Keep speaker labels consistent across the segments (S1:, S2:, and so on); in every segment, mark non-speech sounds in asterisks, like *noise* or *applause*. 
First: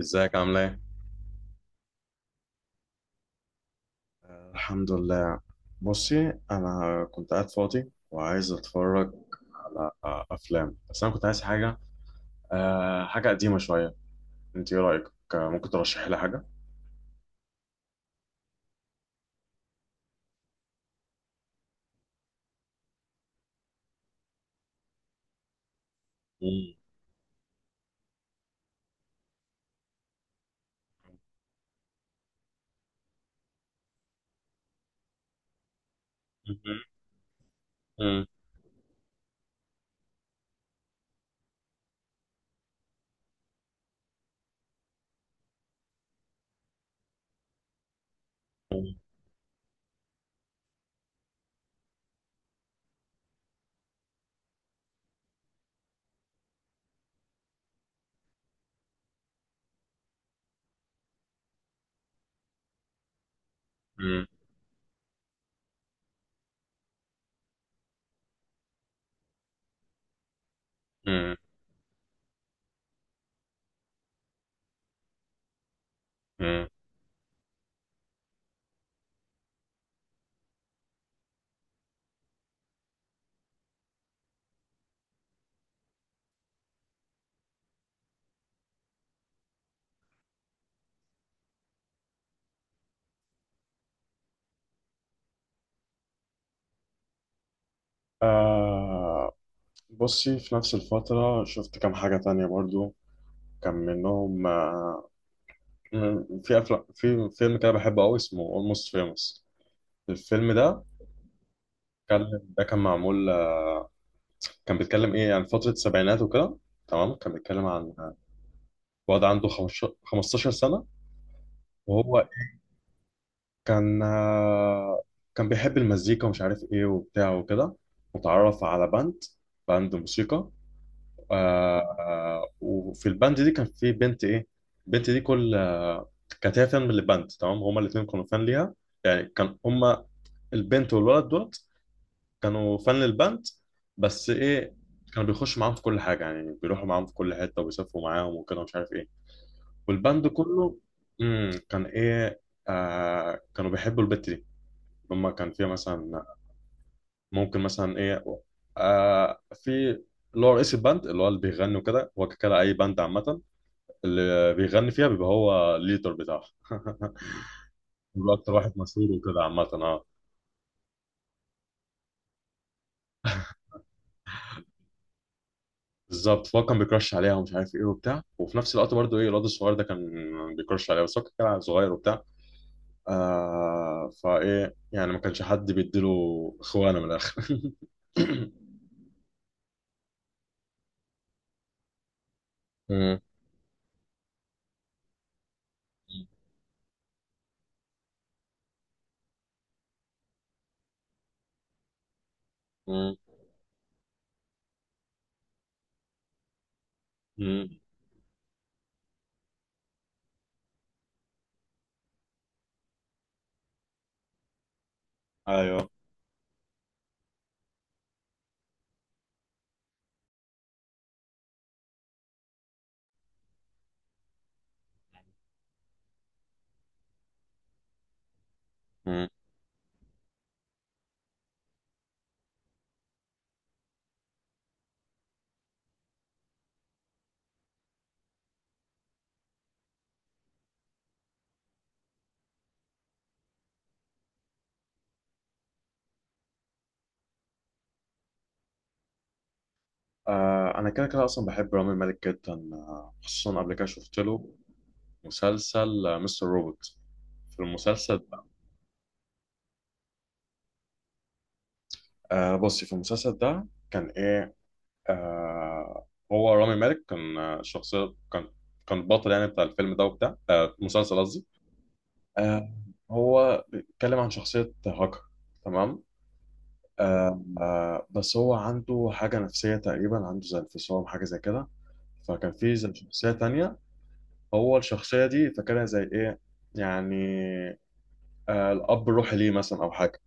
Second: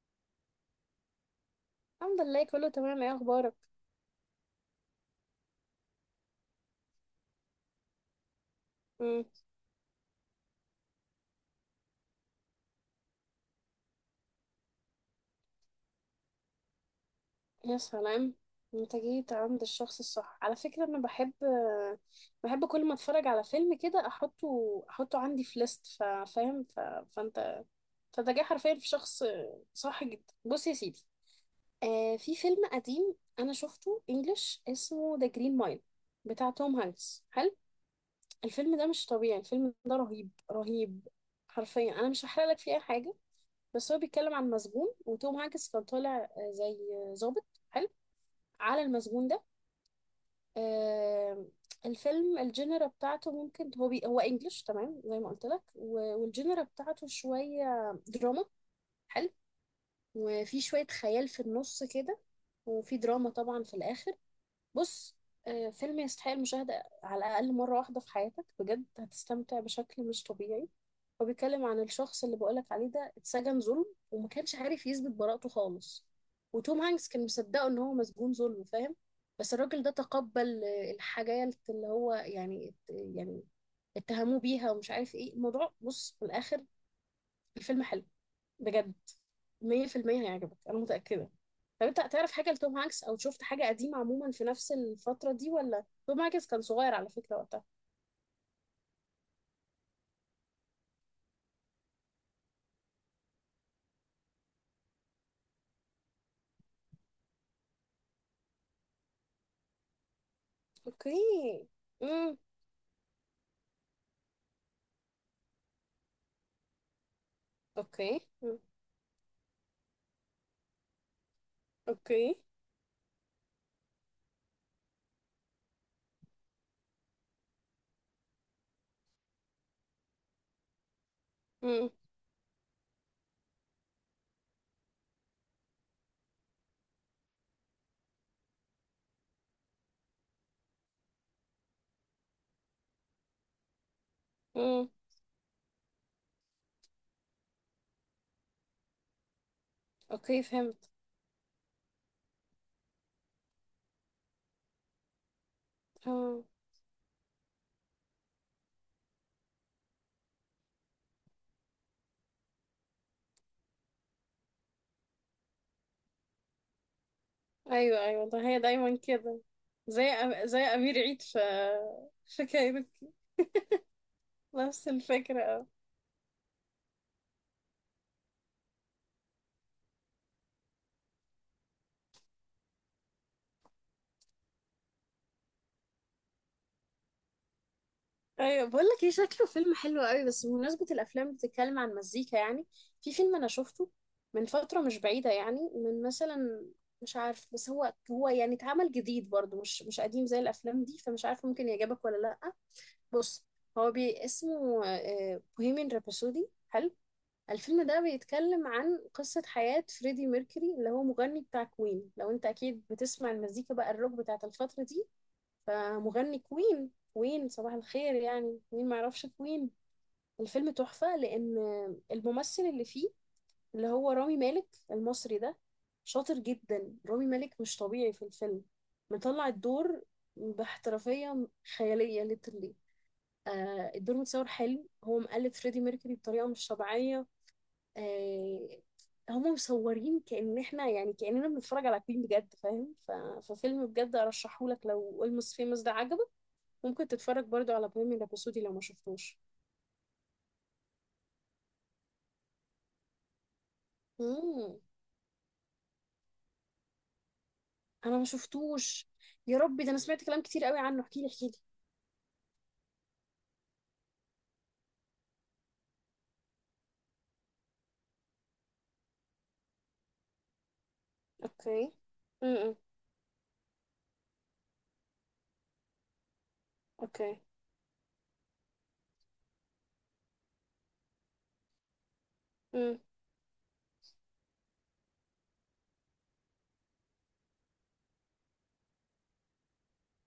S1: ازيك عامله ايه؟
S2: الحمد لله، كله تمام. ايه اخبارك؟
S1: الحمد لله. بصي، انا كنت قاعد فاضي وعايز اتفرج
S2: امم
S1: على افلام، بس انا كنت عايز حاجه، حاجه قديمه شويه. انت ايه رايك؟ ممكن ترشحي لي حاجه.
S2: يا سلام. انت جيت عند الشخص الصح على فكرة. انا بحب، بحب كل ما اتفرج على فيلم كده احطه عندي في ليست، فاهم
S1: مم.
S2: فانت جاي حرفيا في شخص صح جدا. بص يا سيدي، في فيلم قديم انا شفته انجلش اسمه ذا جرين مايل بتاع توم
S1: مم.
S2: هانكس، حلو.
S1: مم.
S2: الفيلم ده مش طبيعي، الفيلم ده رهيب رهيب. حرفيا انا مش هحرق لك فيه اي حاجة، بس هو بيتكلم عن مسجون، وتوم هانكس كان طالع زي ضابط حلو على المسجون ده. آه، الفيلم الجينرا بتاعته ممكن هو انجلش تمام زي ما قلت لك، والجينرا بتاعته شوية دراما حلو، وفي شوية خيال في النص كده، وفي دراما طبعا في الآخر.
S1: مم.
S2: بص، فيلم يستحق المشاهدة على الأقل مرة واحدة في حياتك، بجد هتستمتع بشكل مش طبيعي. هو
S1: مم.
S2: بيتكلم عن الشخص اللي بقولك عليه ده، اتسجن ظلم وما كانش عارف يثبت براءته خالص،
S1: مم.
S2: وتوم هانكس كان مصدقه ان هو مسجون ظلم، فاهم؟ بس الراجل ده تقبل الحاجات اللي هو يعني اتهموه بيها، ومش عارف ايه الموضوع. بص في الاخر الفيلم حلو بجد، 100% هيعجبك، انا متأكدة. طب انت تعرف حاجة لتوم هانكس او شفت حاجة قديمة عموما في نفس الفترة دي؟ ولا توم هانكس كان صغير على فكرة وقتها.
S1: أه. بصي، في نفس الفتره شفت كام حاجه تانية برضو، كان منهم في فيلم كده بحبه قوي اسمه Almost Famous. الفيلم ده
S2: اوكي.
S1: كان،
S2: امم.
S1: ده كان معمول كان بيتكلم ايه، يعني فترة السبعينات وكده. تمام، كان بيتكلم عن
S2: اوكي. مم.
S1: واد عنده 15 سنة، وهو
S2: اوكي.
S1: كان آه، كان بيحب المزيكا ومش عارف ايه وبتاع وكده، وتعرف على باند، باند موسيقى.
S2: مم.
S1: وفي الباند دي كان في بنت، ايه البنت دي، كانت هي فان من الباند. تمام، هما الاتنين كانوا فان ليها، يعني كان هما البنت والولد دولت كانوا فان للباند. بس ايه،
S2: امم.
S1: كانوا بيخشوا معاهم في كل حاجة، يعني بيروحوا معاهم في كل حتة وبيسافروا معاهم وكده ومش عارف ايه، والباند
S2: اوكي
S1: كله
S2: فهمت.
S1: كان ايه، آه كانوا بيحبوا البت دي. هما كان فيها مثلا،
S2: آه.
S1: ممكن مثلا ايه، آه في اللي هو رئيس الباند، اللي هو اللي بيغني وكده، هو كده اي باند عامة اللي بيغني فيها بيبقى هو الليدر بتاعها،
S2: ايوه ايوه
S1: بيبقى
S2: والله
S1: اكتر
S2: هي
S1: واحد
S2: دايما
S1: مشهور
S2: كده.
S1: وكده، عامة
S2: زي
S1: اه.
S2: زي امير عيد في في كايروكي، نفس الفكره اه.
S1: بالظبط، فهو كان بيكرش عليها ومش عارف ايه وبتاع، وفي نفس الوقت برضه ايه الواد الصغير ده كان بيكرش عليها، بس هو كان صغير وبتاع. آه، فايه يعني ما كانش حد بيديله اخوانه من الاخر. *laughs*
S2: ايوه، بقول لك ايه، شكله فيلم حلو قوي. بس بمناسبه الافلام بتتكلم عن مزيكا يعني، في
S1: مم.
S2: فيلم انا شفته من فتره مش بعيده، يعني من مثلا، مش عارف، بس هو يعني اتعمل جديد برضه، مش قديم زي الافلام دي، فمش عارفه ممكن يعجبك ولا لا.
S1: مم.
S2: بص، هو بي اسمه بوهيمين رابسودي.
S1: مم.
S2: الفيلم ده بيتكلم عن قصة حياة فريدي ميركوري، اللي هو مغني بتاع كوين. لو انت اكيد بتسمع المزيكا بقى الروك بتاعت الفترة دي،
S1: ايوه.
S2: فمغني كوين، صباح الخير يعني، مين معرفش كوين. الفيلم تحفة، لأن الممثل اللي فيه اللي هو رامي مالك المصري ده شاطر جدا. رامي مالك مش طبيعي في الفيلم،
S1: مم.
S2: مطلع الدور باحترافية خيالية ليترلي. الدور متصور حلو، هو مقلد فريدي ميركوري بطريقة مش طبيعية. آه، هما مصورين كأن احنا يعني كأننا بنتفرج على فيلم بجد، فاهم ففيلم بجد ارشحهولك. لو اولموست فيموس ده عجبك، ممكن تتفرج برضو على بوهيميان رابسودي لو ما شفتوش.
S1: آه، انا كده كده اصلا بحب رامي مالك جدا، خصوصا قبل كده شفت له
S2: مم.
S1: مسلسل، مستر روبوت. في المسلسل
S2: انا ما
S1: ده،
S2: شفتوش، يا ربي، ده انا سمعت كلام كتير قوي عنه. احكي لي احكي لي.
S1: آه، بصي في المسلسل ده كان ايه، آه هو رامي مالك كان، آه، شخصية كان كان البطل يعني بتاع الفيلم ده وبتاع، آه المسلسل قصدي.
S2: اوكي.
S1: آه،
S2: امم.
S1: هو بيتكلم عن شخصية هاكر، تمام،
S2: اوكي.
S1: بس هو عنده حاجة نفسية تقريبا، عنده زي انفصام، حاجة زي كده. فكان في زي
S2: امم.
S1: شخصية تانية، هو الشخصية دي فاكرها زي إيه، يعني آه الأب الروحي ليه مثلا، أو حاجة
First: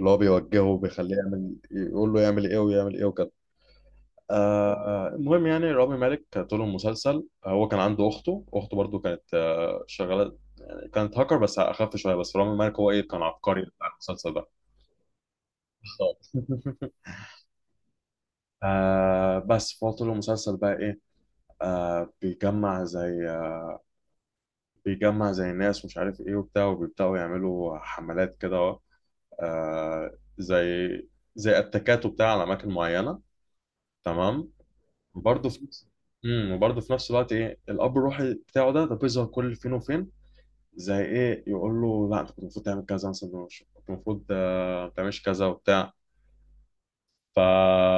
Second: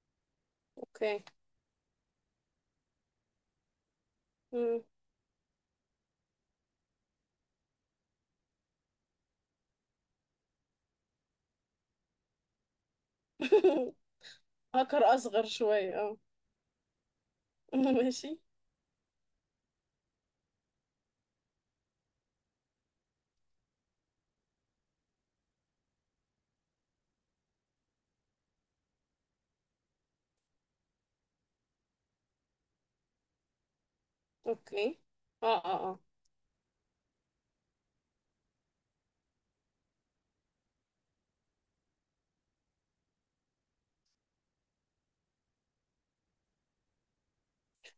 S1: اللي هو بيوجهه وبيخليه
S2: اوكي.
S1: يعمل، يقول له يعمل إيه ويعمل إيه وكده.
S2: امم.
S1: المهم يعني رامي مالك طول المسلسل، هو كان عنده أخته، أخته برضو كانت آه شغالة، يعني كانت هاكر بس أخف شوية، بس رامي مالك هو إيه كان عبقري بتاع
S2: *laughs*
S1: المسلسل ده.
S2: هاكر اصغر شوية اه.
S1: بالظبط. *laughs*
S2: *laughs* ماشي.
S1: آه بس فهو طول المسلسل بقى إيه، آه بيجمع زي ناس ومش عارف ايه وبتاع، وبيبدأوا يعملوا حملات كده أهو، آه زي زي اتاكات وبتاع على اماكن معينة، تمام.
S2: اوكي. اه
S1: برضه في نفس
S2: اه،
S1: وبرضه في نفس الوقت ايه الاب الروحي بتاعه ده بيظهر كل فين وفين، زي ايه يقول له لا انت كنت المفروض تعمل كذا مثلا، كنت المفروض ما تعملش كذا وبتاع. ف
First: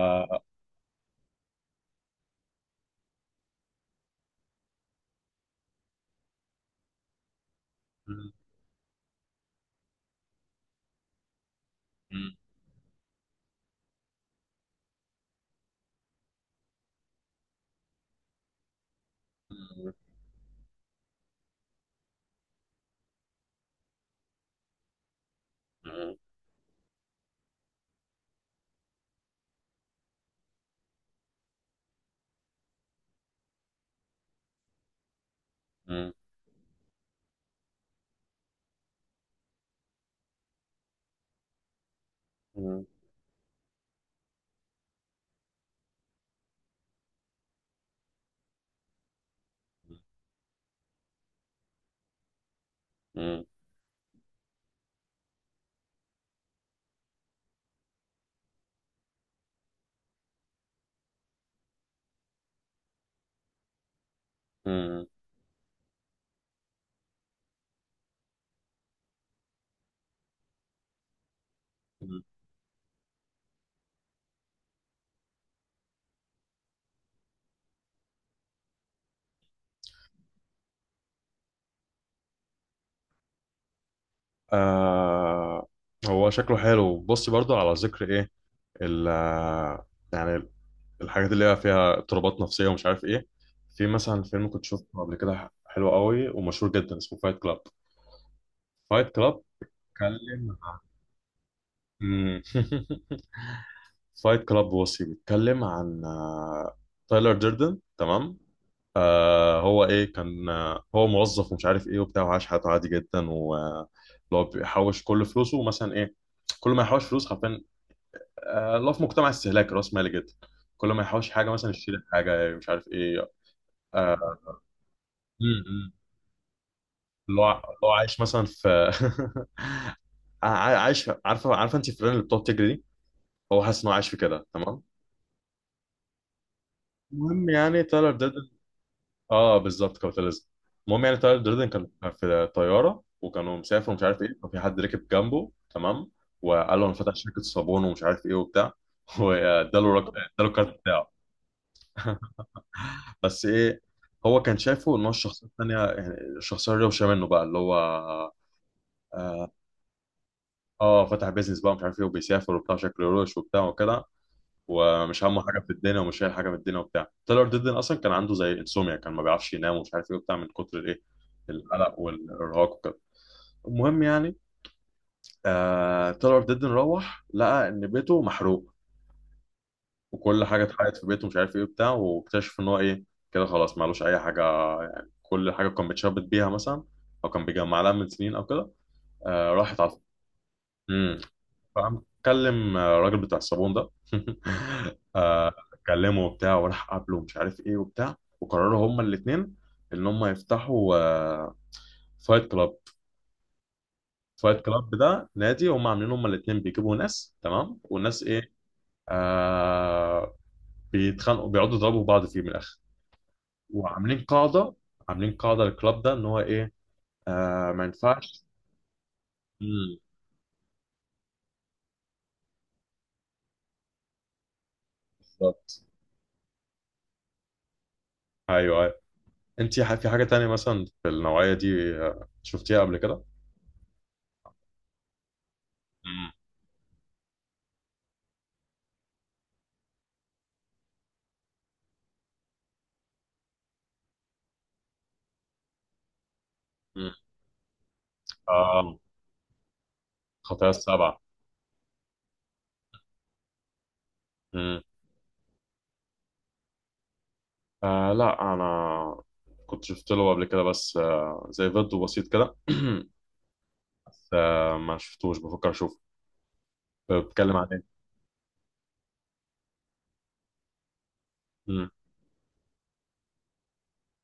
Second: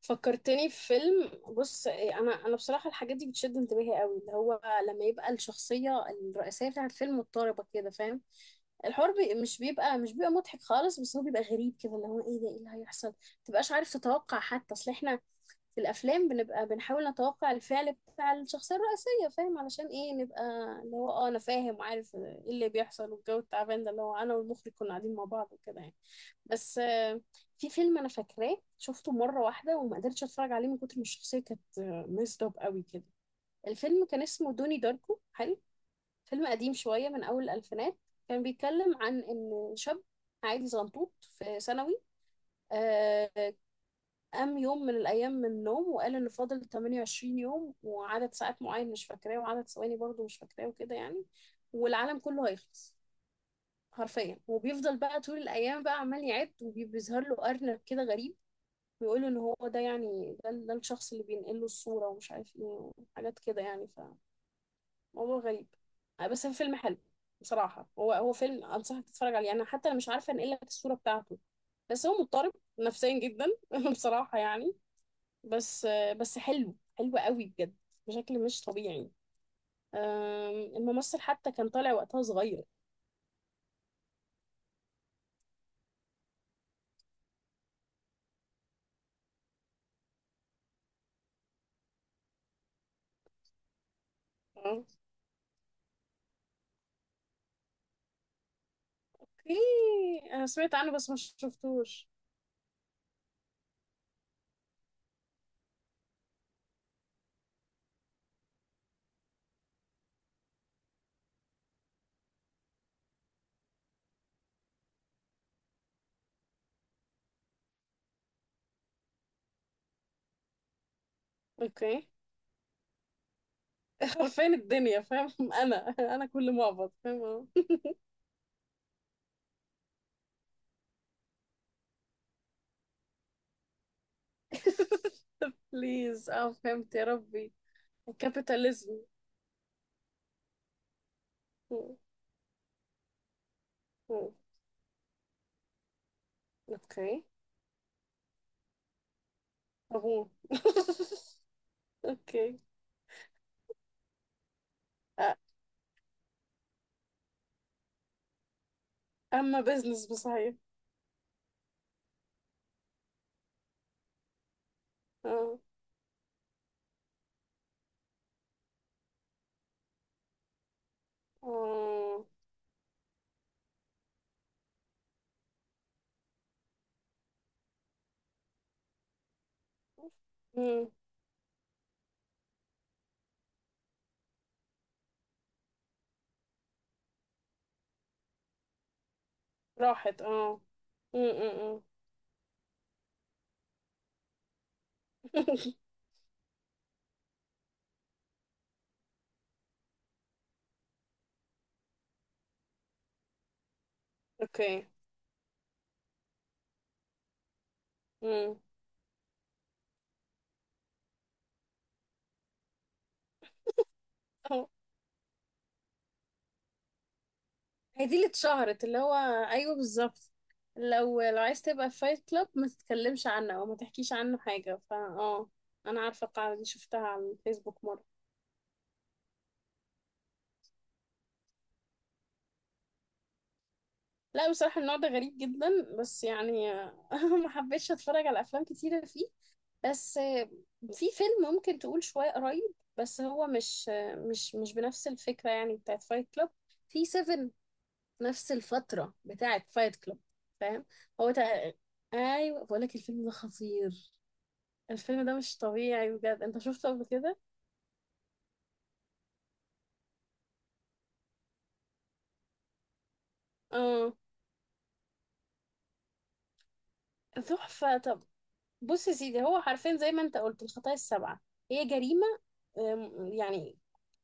S2: فكرتني في فيلم. بص إيه، انا بصراحه الحاجات دي بتشد انتباهي قوي، اللي هو لما يبقى الشخصيه الرئيسيه بتاعت الفيلم مضطربه كده، فاهم؟
S1: مم.
S2: الحوار مش بيبقى مضحك خالص، بس هو بيبقى غريب كده، اللي هو
S1: مم.
S2: ايه ده، ايه اللي هيحصل، متبقاش عارف تتوقع. حتى اصل احنا في الافلام بنبقى بنحاول نتوقع الفعل بتاع الشخصيه الرئيسيه، فاهم؟ علشان ايه نبقى اللي هو اه انا فاهم وعارف ايه اللي بيحصل. والجو التعبان ده، اللي هو انا والمخرج كنا قاعدين مع بعض وكده يعني. بس في فيلم انا فاكراه شفته مره واحده وما قدرتش اتفرج عليه من كتر ما الشخصيه كانت ميزد اب قوي كده. الفيلم كان اسمه دوني داركو، حلو.
S1: مم. مم.
S2: فيلم قديم شويه من اول الالفينات. كان بيتكلم عن ان شاب عادي زنطوط في ثانوي،
S1: مم.
S2: آه، قام يوم من الأيام من النوم وقال إن فاضل 28 يوم وعدد ساعات معين مش فاكراه وعدد ثواني برضو مش فاكراه وكده يعني، والعالم كله هيخلص حرفيا. وبيفضل بقى طول الأيام بقى عمال يعد، وبيظهر له أرنب كده غريب بيقول إن هو ده يعني ده الشخص اللي بينقل له الصورة ومش عارف إيه، وحاجات كده يعني.
S1: مم.
S2: فموضوع غريب، بس هو فيلم حلو. بصراحة هو فيلم أنصحك تتفرج عليه. أنا حتى أنا مش عارفة أنقل لك الصورة بتاعته، بس هو
S1: مم.
S2: مضطرب نفسيا جدا. *laughs* بصراحة يعني، بس بس حلو، حلو قوي بجد، بشكل مش طبيعي. الممثل حتى كان طالع وقتها صغير.
S1: آه، هو شكله حلو. بصي برضو على ذكر ايه، ال آه، يعني الحاجات اللي هي فيها اضطرابات نفسية ومش عارف ايه، في مثلا فيلم كنت
S2: اوكي.
S1: شفته قبل كده حلو قوي ومشهور جدا اسمه فايت كلاب. فايت كلاب
S2: انا
S1: بيتكلم
S2: سمعت
S1: عن،
S2: عنه بس ما شفتوش.
S1: *laughs* فايت كلاب بصي، *laughs* بيتكلم عن تايلر ديردن. تمام، آه هو ايه كان، آه هو موظف ومش عارف ايه وبتاع، وعاش حياته عادي جدا، و اللي هو بيحوش كل فلوسه مثلا، ايه كل ما يحوش فلوس حرفيا، آه، الله، في مجتمع استهلاك راس مالي جدا، كل ما يحوش حاجه مثلا يشتري
S2: اوكي.
S1: حاجه مش عارف ايه. آه،
S2: *laughs* فين الدنيا، فاهم؟
S1: م-
S2: انا
S1: م.
S2: انا كل معبط، فاهم اه.
S1: اللي هو عايش مثلا في، *laughs* عايش. عارفه، عارفه انت الفيران اللي بتقعد تجري دي، هو حاسس انه عايش في كده. تمام،
S2: *laughs* بليز اه، فهمت، يا
S1: المهم
S2: ربي.
S1: يعني تايلر دردن.
S2: الكابيتاليزم.
S1: اه بالظبط، كابيتاليزم. المهم يعني تايلر دردن كان في طياره، وكانوا مسافر ومش عارف ايه، وفي حد ركب جنبه تمام، وقال له انا فاتح
S2: اوكي.
S1: شركه صابون ومش عارف ايه وبتاع. *laughs*
S2: أهو.
S1: اداله الكارت بتاعه.
S2: *laughs*
S1: *laughs*
S2: اوكي.
S1: بس ايه، هو كان شايفه ان هو
S2: أ-
S1: الشخصيه الثانيه، يعني الشخصيه الروشه منه بقى، اللي هو اه،
S2: اما بزنس بصحيح.
S1: فتح بيزنس بقى، مش عارف ايه وبيسافر وبتاع، شكله روش وبتاع وكده، ومش همه
S2: اه
S1: حاجه في الدنيا ومش شايل حاجه من الدنيا وبتاع. تايلور ديدن اصلا كان عنده زي انسوميا، كان ما بيعرفش ينام ومش عارف ايه وبتاع، من كتر الايه، القلق
S2: اه.
S1: والارهاق وكده. المهم يعني، آه تايلور ديدن روح لقى ان بيته محروق، وكل حاجه
S2: مم.
S1: اتحرقت في بيته ومش عارف ايه بتاع، واكتشف ان هو ايه، كده خلاص معلوش اي حاجه. يعني كل حاجه كان بيتشبت بيها مثلا، او كان بيجمع لها من سنين، او كده آه راحت على
S2: راحت اه.
S1: امم.
S2: مم، مم، مم.
S1: فقام كلم الراجل بتاع الصابون ده. *laughs* آه
S2: *laughs*
S1: كلمه وبتاع وراح قابله ومش عارف ايه وبتاع، وقرروا هما الاثنين ان هما يفتحوا آه فايت كلاب. فايت
S2: اوكي.
S1: كلاب ده نادي هما عاملين هما الاثنين، بيجيبوا ناس تمام، والناس ايه،
S2: امم.
S1: آه بيتخانقوا، بيقعدوا يضربوا بعض فيه من الاخر. وعاملين
S2: اهو.
S1: قاعده، عاملين قاعده للكلاب ده، ان هو ايه، آه ما
S2: هي دي اللي
S1: ينفعش.
S2: اتشهرت اللي هو، ايوه
S1: امم،
S2: بالظبط. لو لو عايز تبقى في فايت كلاب ما تتكلمش عنه او ما تحكيش عنه حاجه، فا اه،
S1: بالظبط.
S2: انا عارفه القاعده دي، شفتها على الفيسبوك مره.
S1: ايوه ايوه. انت في حاجه تانية مثلا في النوعيه دي شفتيها قبل كده؟
S2: لا بصراحه النوع ده غريب جدا، بس
S1: امم،
S2: يعني *laughs* ما حبيتش اتفرج على افلام كتيره فيه. بس في فيلم ممكن تقول شويه قريب، بس هو مش مش بنفس الفكره يعني بتاعت فايت كلاب. في
S1: امم،
S2: 7، نفس
S1: آه
S2: الفترة بتاعت فايت كلوب،
S1: خطايا
S2: فاهم؟
S1: السبعه.
S2: هو تق... ايوه بقول لك، الفيلم ده خطير،
S1: امم،
S2: الفيلم ده مش طبيعي بجد. انت شفته قبل كده؟
S1: آه لا انا كنت شفت له قبل كده بس آه زي فيديو بسيط كده. *clears throat*
S2: اه.
S1: بس آه ما شفتوش، بفكر اشوفه. بتكلم عن ايه؟
S2: تحفة، طب بص يا سيدي، هو حرفيا زي ما انت قلت الخطايا السبعة، هي
S1: امم،
S2: جريمة. يعني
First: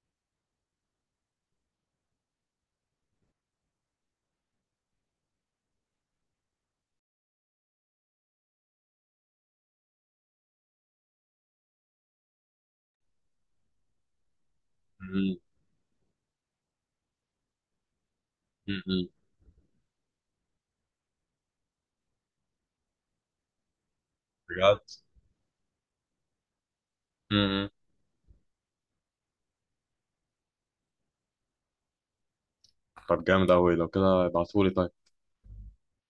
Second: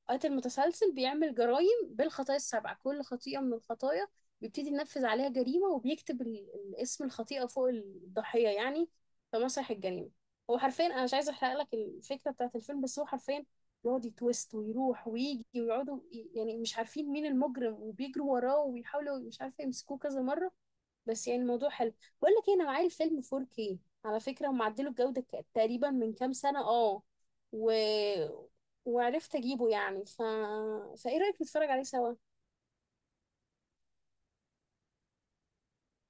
S2: قاتل متسلسل بيعمل جرائم بالخطايا السبعة، كل خطيئة من الخطايا بيبتدي ينفذ عليها جريمة، وبيكتب اسم الخطيئة فوق الضحية يعني، في مسرح الجريمة. هو حرفيا أنا مش عايزة أحرق لك الفكرة بتاعت الفيلم، بس هو حرفيا يقعد يتويست ويروح
S1: امم،
S2: ويجي، ويقعدوا يعني مش عارفين مين المجرم، وبيجروا وراه
S1: امم،
S2: وبيحاولوا مش عارفة يمسكوه كذا مرة. بس يعني الموضوع حلو. بقول لك إيه، انا معايا الفيلم 4K، على فكره هم
S1: بجد.
S2: عدلوا الجوده تقريبا من كام سنه اه.
S1: امم،
S2: و... وعرفت اجيبه يعني فايه رايك نتفرج عليه سوا؟
S1: طب جامد قوي لو كده، ابعتهولي طيب.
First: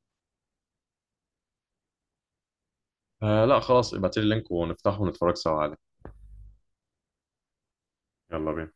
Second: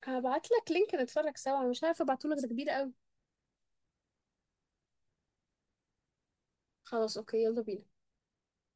S2: هبعت لك لينك نتفرج سوا. أنا مش عارفه ابعته لك، ده كبير قوي.
S1: آه لا خلاص، ابعتيلي اللينك ونفتحه ونتفرج سوا عليه.
S2: خلاص اوكي، يلا بينا.
S1: يلا بينا.